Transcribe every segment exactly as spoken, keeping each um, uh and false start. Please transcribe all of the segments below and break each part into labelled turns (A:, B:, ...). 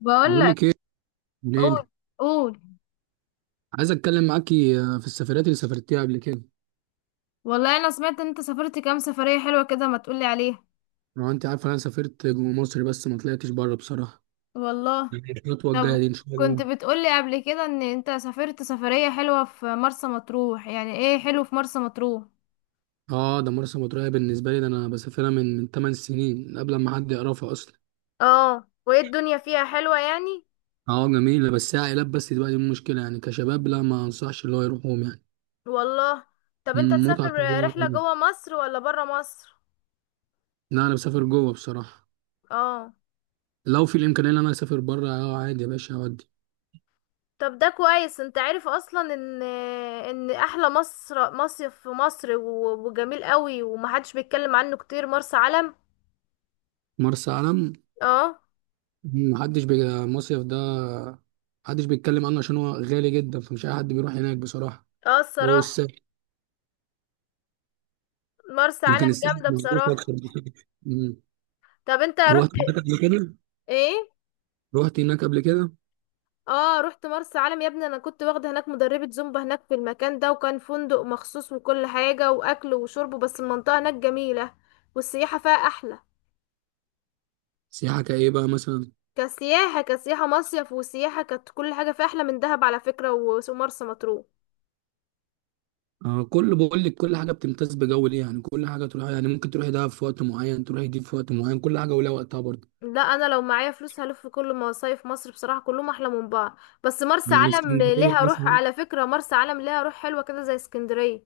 A: بقول
B: بقول
A: لك.
B: لك ايه، ليلي.
A: قول. قول.
B: عايز اتكلم معاكي آه، في السفرات اللي سافرتيها قبل كده.
A: والله انا سمعت ان انت سافرت كام سفرية حلوة كده، ما تقولي عليها؟
B: لو انت عارفه انا سافرت جوه مصر بس ما طلعتش بره بصراحه.
A: والله.
B: يعني الخطوه الجايه
A: طب
B: دي ان شاء
A: كنت
B: الله.
A: بتقولي قبل كده ان انت سافرت سفرية حلوة في مرسى مطروح، يعني ايه حلو في مرسى مطروح؟
B: اه، ده مرسى مطروح بالنسبه لي، ده انا بسافرها من من 8 سنين قبل ما حد يعرفها اصلا.
A: اه وايه الدنيا فيها حلوة يعني؟
B: اه جميله بس هي عائلات بس دلوقتي، دي المشكله، يعني كشباب لا ما انصحش اللي هو يروحهم يعني.
A: والله. طب انت
B: مم، متعه
A: تسافر
B: كلها.
A: رحلة جوه مصر ولا برا مصر؟
B: لا انا بسافر جوه بصراحه.
A: اه.
B: لو في الامكانيه ان انا اسافر بره اه عادي يا باشا اودي.
A: طب ده كويس، انت عارف اصلا ان ان احلى مصر مصيف في مصر و- وجميل قوي ومحدش بيتكلم عنه كتير، مرسى علم.
B: مرسى علم
A: اه.
B: محدش بي... المصيف ده محدش بيتكلم عنه عشان هو غالي جدا فمش اي حد بيروح هناك بصراحه.
A: اه
B: هو
A: الصراحة،
B: الساحل،
A: مرسى
B: لكن
A: علم
B: الساحل
A: جامدة
B: مظبوط
A: بصراحة.
B: اكتر بصراحه. مم.
A: طب انت رحت؟
B: روحت هناك قبل كده.
A: ايه.
B: روحت هناك قبل كده.
A: اه رحت مرسى علم يا ابني، انا كنت واخدة هناك مدربة زومبا هناك في المكان ده، وكان فندق مخصوص وكل حاجة، واكل وشرب، بس المنطقة هناك جميلة والسياحة فيها احلى.
B: سياحه كايه بقى مثلا.
A: كسياحة، كسياحة مصيف وسياحة، كانت كل حاجة فيها احلى من دهب على فكرة و- ومرسى مطروح.
B: آه كل بقول لك كل حاجه بتمتاز بجو ليه، يعني كل حاجه تروحها، يعني ممكن تروحي دهب في وقت معين، تروحي دي في وقت معين، كل حاجه ولها وقتها برضه.
A: لا انا لو معايا فلوس هلف في كل مصايف مصر بصراحة، كلهم احلى من بعض، بس مرسى
B: يعني
A: علم
B: اسكندريه
A: ليها روح
B: مثلا.
A: على فكرة، مرسى علم ليها روح حلوة كده زي اسكندرية.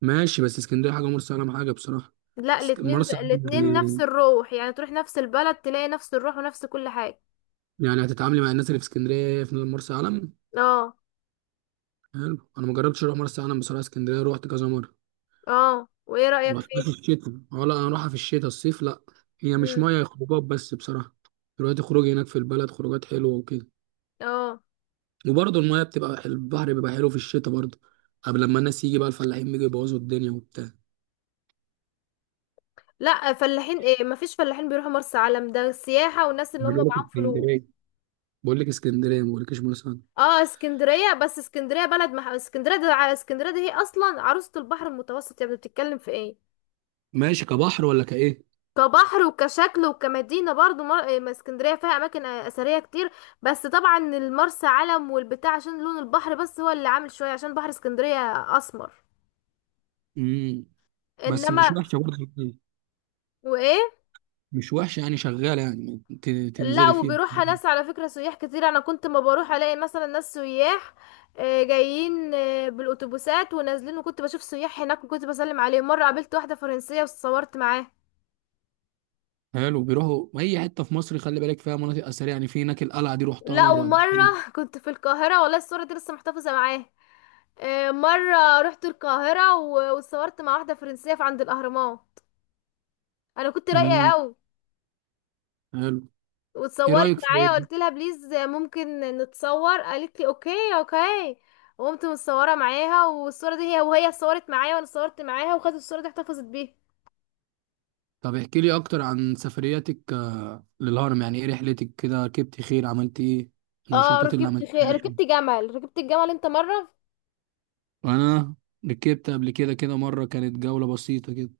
B: ماشي بس اسكندريه حاجه ومرسى علم حاجه بصراحه.
A: لا
B: اسك-
A: الاتنين
B: مرسى
A: زي...
B: علم
A: الاتنين نفس
B: يعني.
A: الروح، يعني تروح نفس البلد تلاقي نفس الروح ونفس كل حاجة.
B: يعني هتتعاملي مع الناس اللي في اسكندريه في مرسى علم.
A: اه.
B: حلو. انا ما جربتش اروح مرسى علم بصراحه، اسكندريه رحت كذا مره.
A: اه وايه
B: ما
A: رأيك
B: رحتش
A: فيه؟
B: في الشتاء، اه لا انا اروحها في الشتاء، الصيف لا. هي مش
A: امم.
B: ميه، هي خروجات بس بصراحه. دلوقتي خروج هناك في البلد، خروجات حلوه وكده.
A: اه
B: وبرضه الميه بتبقى حل- البحر بيبقى حلو في الشتاء برضه. قبل لما الناس يجي بقى الفلاحين بيجوا يبوظوا الدنيا وبتاع.
A: لا، فلاحين ايه، مفيش فلاحين بيروحوا مرسى علم، ده سياحة والناس اللي
B: أنا
A: هم
B: بقول لك
A: معاهم فلوس.
B: اسكندريه، بقول لك اسكندريه ما بقولكش مرسى علم.
A: اه اسكندرية، بس اسكندرية بلد مح... اسكندرية ده ع- اسكندرية دي هي اصلا عروسة البحر المتوسط، يعني بتتكلم في ايه.
B: ماشي كبحر ولا كايه.
A: كبحر وكشكل وكمدينة برضو مر... إيه، ما اسكندرية فيها أماكن آه، أثرية كتير. بس طبعا المرسى علم والبتاع عشان لون البحر بس هو اللي عامل شوية، عشان بحر اسكندرية أسمر.
B: امم. بس مش
A: إنما
B: وحشه برضه.
A: وإيه.
B: مش وحشه يعني، شغاله يعني ت-
A: لا
B: تنزلي فيها.
A: وبيروحها ناس على فكرة، سياح كتير، أنا كنت ما بروح ألاقي مثلا ناس سياح آه، جايين آه، بالأتوبيسات ونازلين، وكنت بشوف سياح هناك وكنت بسلم عليهم، مرة قابلت واحدة فرنسية وصورت معاها.
B: حلو. بيروحوا اي حته في مصر خلي بالك، فيها مناطق اثريه، يعني في هناك القلعه دي روحتها
A: لا
B: مره قبل كده.
A: ومرة كنت في القاهرة، والله الصورة دي لسه محتفظة معاها. آه، مرة رحت القاهرة و- واتصورت مع واحدة فرنسية في عند الأهرامات، أنا كنت رايقة
B: امم.
A: قوي
B: حلو. ايه
A: واتصورت
B: رايك في؟
A: معايا، قلت لها بليز ممكن نتصور، قالت لي اوكي اوكي، وقمت متصورة معاها والصورة دي هي وهي اتصورت معايا وانا اتصورت معاها، وخدت الصورة دي احتفظت بيها.
B: طب احكي لي اكتر عن سفرياتك آه، للهرم، يعني ايه رحلتك كده، ركبت خيل، عملت ايه،
A: اه
B: النشاطات اللي
A: ركبت خي...
B: عملتها.
A: ركبت جمل، ركبت الجمل انت مرة؟
B: انا ركبت قبل كده كده مره كانت جوله بسيطه كده.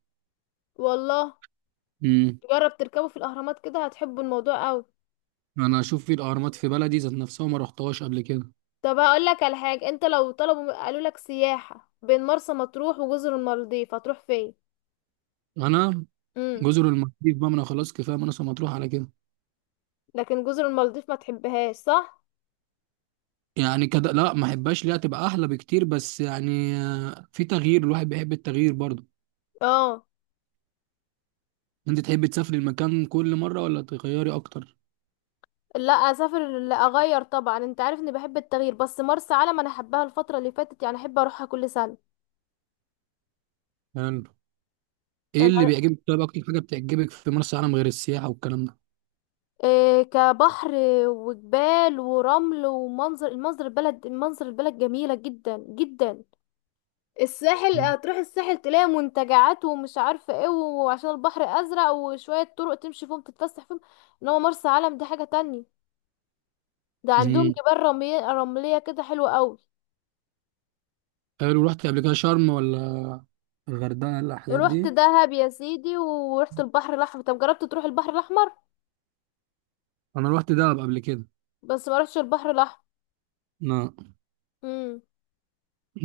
A: والله
B: امم.
A: جرب تركبه في الأهرامات كده، هتحبوا الموضوع قوي.
B: انا اشوف في الاهرامات في بلدي ذات نفسها ما رحتهاش قبل كده.
A: طب هقول لك على حاجة، انت لو طلبوا قالوا لك سياحة بين مرسى مطروح وجزر المالديف هتروح فين؟
B: انا.
A: امم.
B: جزر المالديف بقى، ما انا خلاص كفايه مناصة مطروح على كده.
A: لكن جزر المالديف ما تحبهاش صح؟
B: يعني كده لا ما احبهاش، ليها تبقى احلى بكتير، بس يعني آه، في تغيير الواحد بيحب التغيير برضه.
A: اه.
B: انت تحب تسافري المكان كل مره ولا تغيري اكتر؟
A: لا اسافر، لا اغير طبعا، انت عارف اني بحب التغيير، بس مرسى علم انا حباها الفترة اللي فاتت، يعني احب اروحها كل سنة.
B: يعني ايه اللي
A: انا
B: بيعجبك؟ طيب اكتر حاجه بتعجبك في مرسى علم غير السياحه والكلام ده؟
A: إيه، كبحر وجبال ورمل ومنظر، المنظر البلد، منظر البلد جميلة جدا جدا. الساحل هتروح الساحل تلاقي منتجعات ومش عارفه ايه، وعشان البحر ازرق، وشويه طرق تمشي فيهم تتفسح فيهم. انما مرسى علم دي حاجه تانية، ده عندهم
B: امم.
A: جبال رمليه، رمليه كده حلوه قوي.
B: حلو. رحت قبل كده شرم ولا الغردقه ولا الحاجات
A: رحت
B: دي؟
A: دهب يا سيدي ورحت البحر الاحمر، طب جربت تروح البحر الاحمر؟
B: انا رحت دهب قبل كده.
A: بس ما رحتش البحر الاحمر.
B: لا.
A: امم.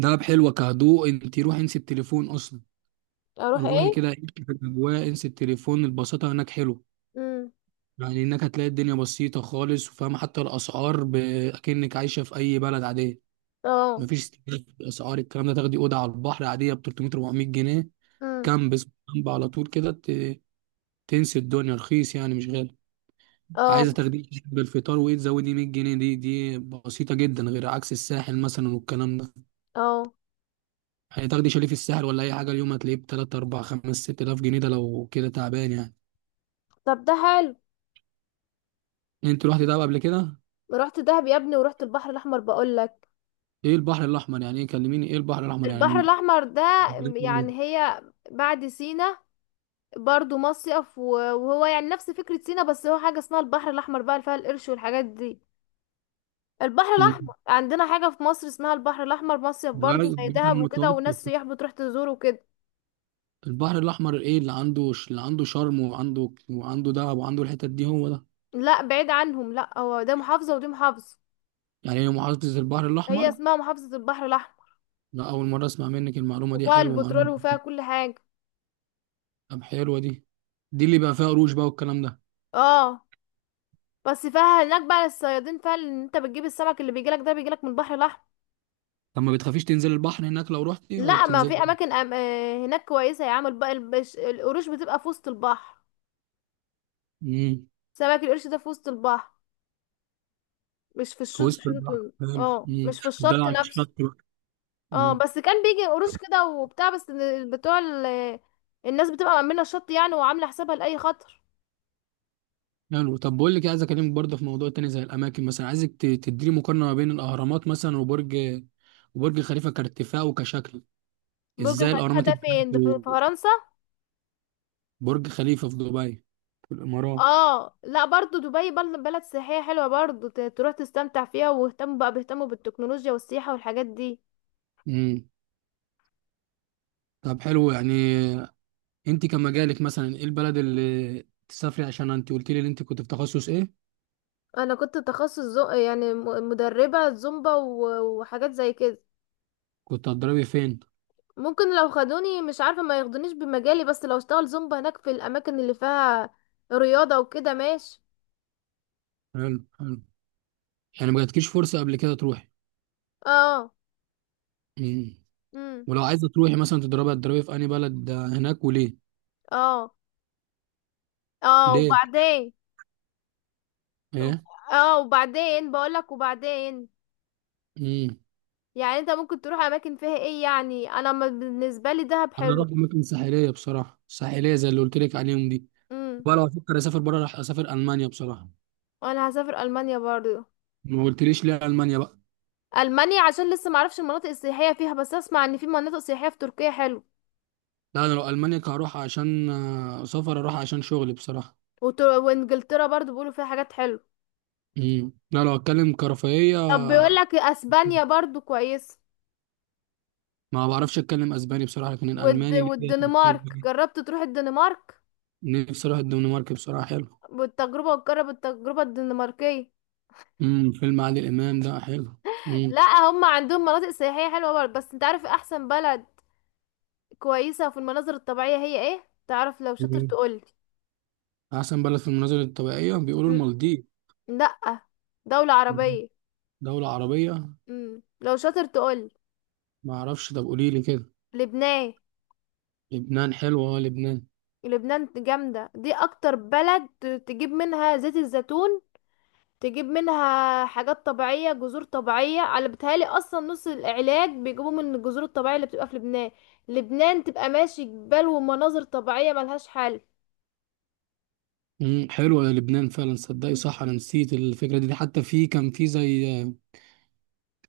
B: دهب حلوه كهدوء، انت روحي انسي التليفون اصلا.
A: اروح
B: روحي
A: ايه؟
B: كده عيشي في الاجواء، انسي التليفون، البساطه هناك حلوه.
A: امم.
B: يعني انك هتلاقي الدنيا بسيطة خالص، وفاهمة حتى الاسعار ب- اكنك عايشة في اي بلد عادية.
A: اه.
B: مفيش استهلاك في الاسعار الكلام ده. تاخدي اوضة على البحر عادية ب ثلاثمية اربعمية جنيه.
A: امم.
B: كامب اسمه كامب على طول كده ت- تنسي الدنيا. رخيص يعني، مش غالي. عايزة
A: اه.
B: تاخديه بالفطار وايه تزودي مية جنيه، دي دي بسيطة جدا غير عكس الساحل مثلا والكلام ده.
A: اه
B: هتاخدي شاليه في الساحل ولا اي حاجة اليوم هتلاقيه ب تلاتة اربعة خمسة ست الاف جنيه، ده لو كده تعبان يعني.
A: طب ده حلو.
B: انت رحتي دهب قبل كده؟
A: رحت دهب يا ابني ورحت البحر الاحمر بقول لك.
B: ايه البحر الاحمر يعني؟ ايه كلميني، ايه البحر الاحمر
A: البحر
B: يعني؟
A: الاحمر ده، يعني هي بعد سينا، برضو مصيف و- وهو يعني نفس فكرة سينا، بس هو حاجة اسمها البحر الأحمر بقى، اللي فيها القرش والحاجات دي. البحر الأحمر
B: مم.
A: عندنا حاجة في مصر اسمها البحر الأحمر، مصيف
B: بعد
A: برضو زي
B: بعد
A: دهب وكده، وناس
B: المتوسط.
A: سياح بتروح تزور وكده.
B: البحر الاحمر ايه اللي عنده؟ ش- اللي عنده شرم وعنده وعنده دهب وعنده الحتت دي، هو ده.
A: لا بعيد عنهم، لا هو ده محافظة ودي محافظة.
B: يعني هي محافظه البحر
A: هي
B: الاحمر.
A: اسمها محافظة البحر الأحمر،
B: لا اول مره اسمع منك المعلومه دي،
A: وفيها
B: حلوه
A: البترول
B: معلومه.
A: وفيها كل حاجة.
B: طب حلوه دي. دي اللي بقى فيها قروش بقى والكلام ده.
A: اه. بس فيها هناك بقى الصيادين، فيها ان انت بتجيب السمك اللي بيجيلك ده بيجيلك من البحر الأحمر.
B: طب ما بتخافيش تنزل البحر هناك لو رحتي ولا
A: لا ما في
B: بتنزلي؟
A: أماكن أم... آه، هناك كويسة يا عم، الب... البش... القروش بتبقى في وسط البحر.
B: امم.
A: سمك القرش ده في وسط البحر، مش في
B: في
A: الشط،
B: وسط البحر،
A: الشط
B: حلو.
A: اه
B: امم.
A: مش في
B: تفضلي
A: الشط
B: على
A: نفسه.
B: الشط بقى.
A: اه
B: امم.
A: بس كان بيجي قروش كده وبتاع، بس ال- بتوع ال- الناس بتبقى مأمنة الشط يعني، وعاملة حسابها لأي خطر.
B: حلو. طب بقول لك إيه، عايز اكلمك برضه في موضوع تاني زي الاماكن مثلا، عايزك ت- تديني مقارنه ما بين الاهرامات مثلا وبرج، وبرج خليفه كارتفاع وكشكل.
A: برج
B: ازاي
A: خليفة
B: الاهرامات
A: ده
B: اتبنت
A: فين، ده في في
B: في.
A: فرنسا؟
B: برج خليفه في دبي، في الامارات.
A: اه لا برضو دبي بل- بلد سياحية حلوة برضو، ت- تروح تستمتع فيها، واهتموا بقى، بيهتموا بالتكنولوجيا والسياحة والحاجات دي.
B: امم. طب حلو يعني، انت كمجالك مثلا ايه البلد اللي تسافري؟ عشان انت قلت لي ان انت كنت في تخصص ايه.
A: انا كنت تخصص زو... يعني م- مدربة زومبا و- وحاجات زي كده.
B: كنت هتضربي فين؟
A: ممكن لو خدوني، مش عارفة ما ياخدونيش بمجالي، بس لو اشتغل زومبا هناك في الأماكن اللي فيها رياضة وكده ماشي.
B: حلو حلو. يعني ما جاتكيش فرصه قبل كده تروحي.
A: اه.
B: امم.
A: امم.
B: ولو عايزه تروحي مثلا تضربي، هتضربي في انهي بلد هناك وليه؟
A: اه. اه
B: ليه؟
A: وبعدين.
B: ايه؟
A: اه وبعدين بقولك وبعدين،
B: امم.
A: يعني انت ممكن تروح أماكن فيها ايه، يعني انا ما- بالنسبة لي دهب
B: انا
A: حلو.
B: رحت اماكن ساحليه بصراحه، ساحليه زي اللي قلت لك عليهم دي.
A: امم.
B: بقى لو افكر اسافر بره راح اسافر المانيا بصراحه.
A: وانا هسافر ألمانيا برضو.
B: ما قلتليش ليه المانيا بقى.
A: ألمانيا عشان لسه معرفش المناطق السياحية فيها، بس اسمع ان في مناطق سياحية في تركيا حلو.
B: لا انا لو المانيا كهروح عشان آه، سفر، اروح عشان شغلي بصراحه.
A: وتر... وانجلترا برضو بيقولوا فيها حاجات حلوة.
B: امم. لا لو اتكلم كرفاهيه.
A: طب بيقولك اسبانيا برضو كويسة.
B: ما بعرفش اتكلم اسباني بصراحه لكن
A: والد...
B: الالماني اللي هي
A: والدنمارك
B: خلفية.
A: جربت تروح الدنمارك؟
B: نفسي اروح الدنمارك بصراحه، حلو.
A: بالتجربة، وتجرب التجربة الدنماركية.
B: امم. فيلم عادل امام ده حلو. امم.
A: لا. هم عندهم مناطق سياحية حلوة برضه، بس انت عارف احسن بلد كويسة في المناظر الطبيعية هي ايه؟ تعرف؟ لو شاطر
B: مم.
A: تقولي.
B: احسن بلد في المناظر الطبيعيه بيقولوا
A: م-.
B: المالديف.
A: لا، دولة
B: مم.
A: عربية.
B: دوله عربيه.
A: م. لو شاطر تقولي.
B: ما اعرفش، طب قولي لي كده.
A: لبنان.
B: لبنان حلوه، اه لبنان.
A: لبنان جامدة، دي اكتر بلد تجيب منها زيت الزيتون، تجيب منها حاجات طبيعية، جذور طبيعية، على بتهيألي أصلا نص العلاج بيجيبوه من الجذور الطبيعية اللي بتبقى في لبنان. لبنان تبقى ماشي، جبال ومناظر طبيعية ملهاش حل.
B: امم. حلوه يا لبنان فعلا صدقي صح، انا نسيت الفكره دي. حتى في كان في زي آه،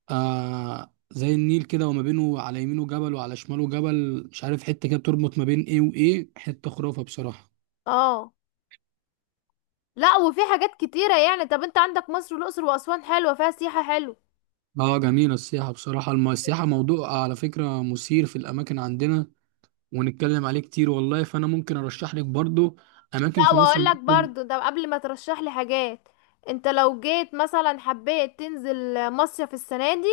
B: آه زي النيل كده، وما بينه على يمينه جبل وعلى شماله جبل، مش عارف حتة كده بتربط ما بين ايه وايه، حتة خرافة بصراحة.
A: اه. لا وفي حاجات كتيرة يعني، طب انت عندك مصر والأقصر وأسوان حلوة، فيها سياحة حلوة.
B: اه جميلة السياحة بصراحة. الم- السياحة موضوع على فكرة مثير في الأماكن عندنا، ونتكلم عليه كتير والله. فأنا ممكن أرشح لك برضو أماكن
A: لا
B: في مصر
A: واقول لك
B: ممكن.
A: برضو ده قبل ما ترشح لي حاجات، انت لو جيت مثلا حبيت تنزل مصيف السنه دي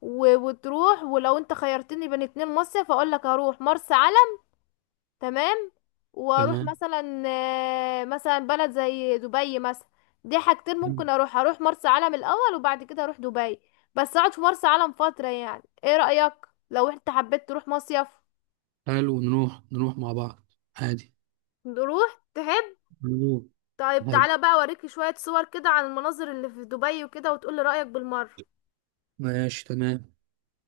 A: و... وتروح، ولو انت خيرتني بين اتنين مصيف، اقول لك هروح مرسى، تمام، واروح
B: تمام.
A: مثلا آه، مثلا بلد زي دبي مثلا. دي حاجتين ممكن اروح، اروح مرسى علم الاول وبعد كده اروح دبي، بس اقعد في مرسى علم فترة، يعني ايه رأيك لو انت حبيت تروح مصيف؟
B: حلو، نروح نروح مع بعض عادي.
A: نروح تحب.
B: نروح.
A: طيب
B: حلو،
A: تعالى بقى اوريكي شوية صور كده عن المناظر اللي في دبي وكده، وتقولي رأيك بالمرة.
B: ماشي تمام.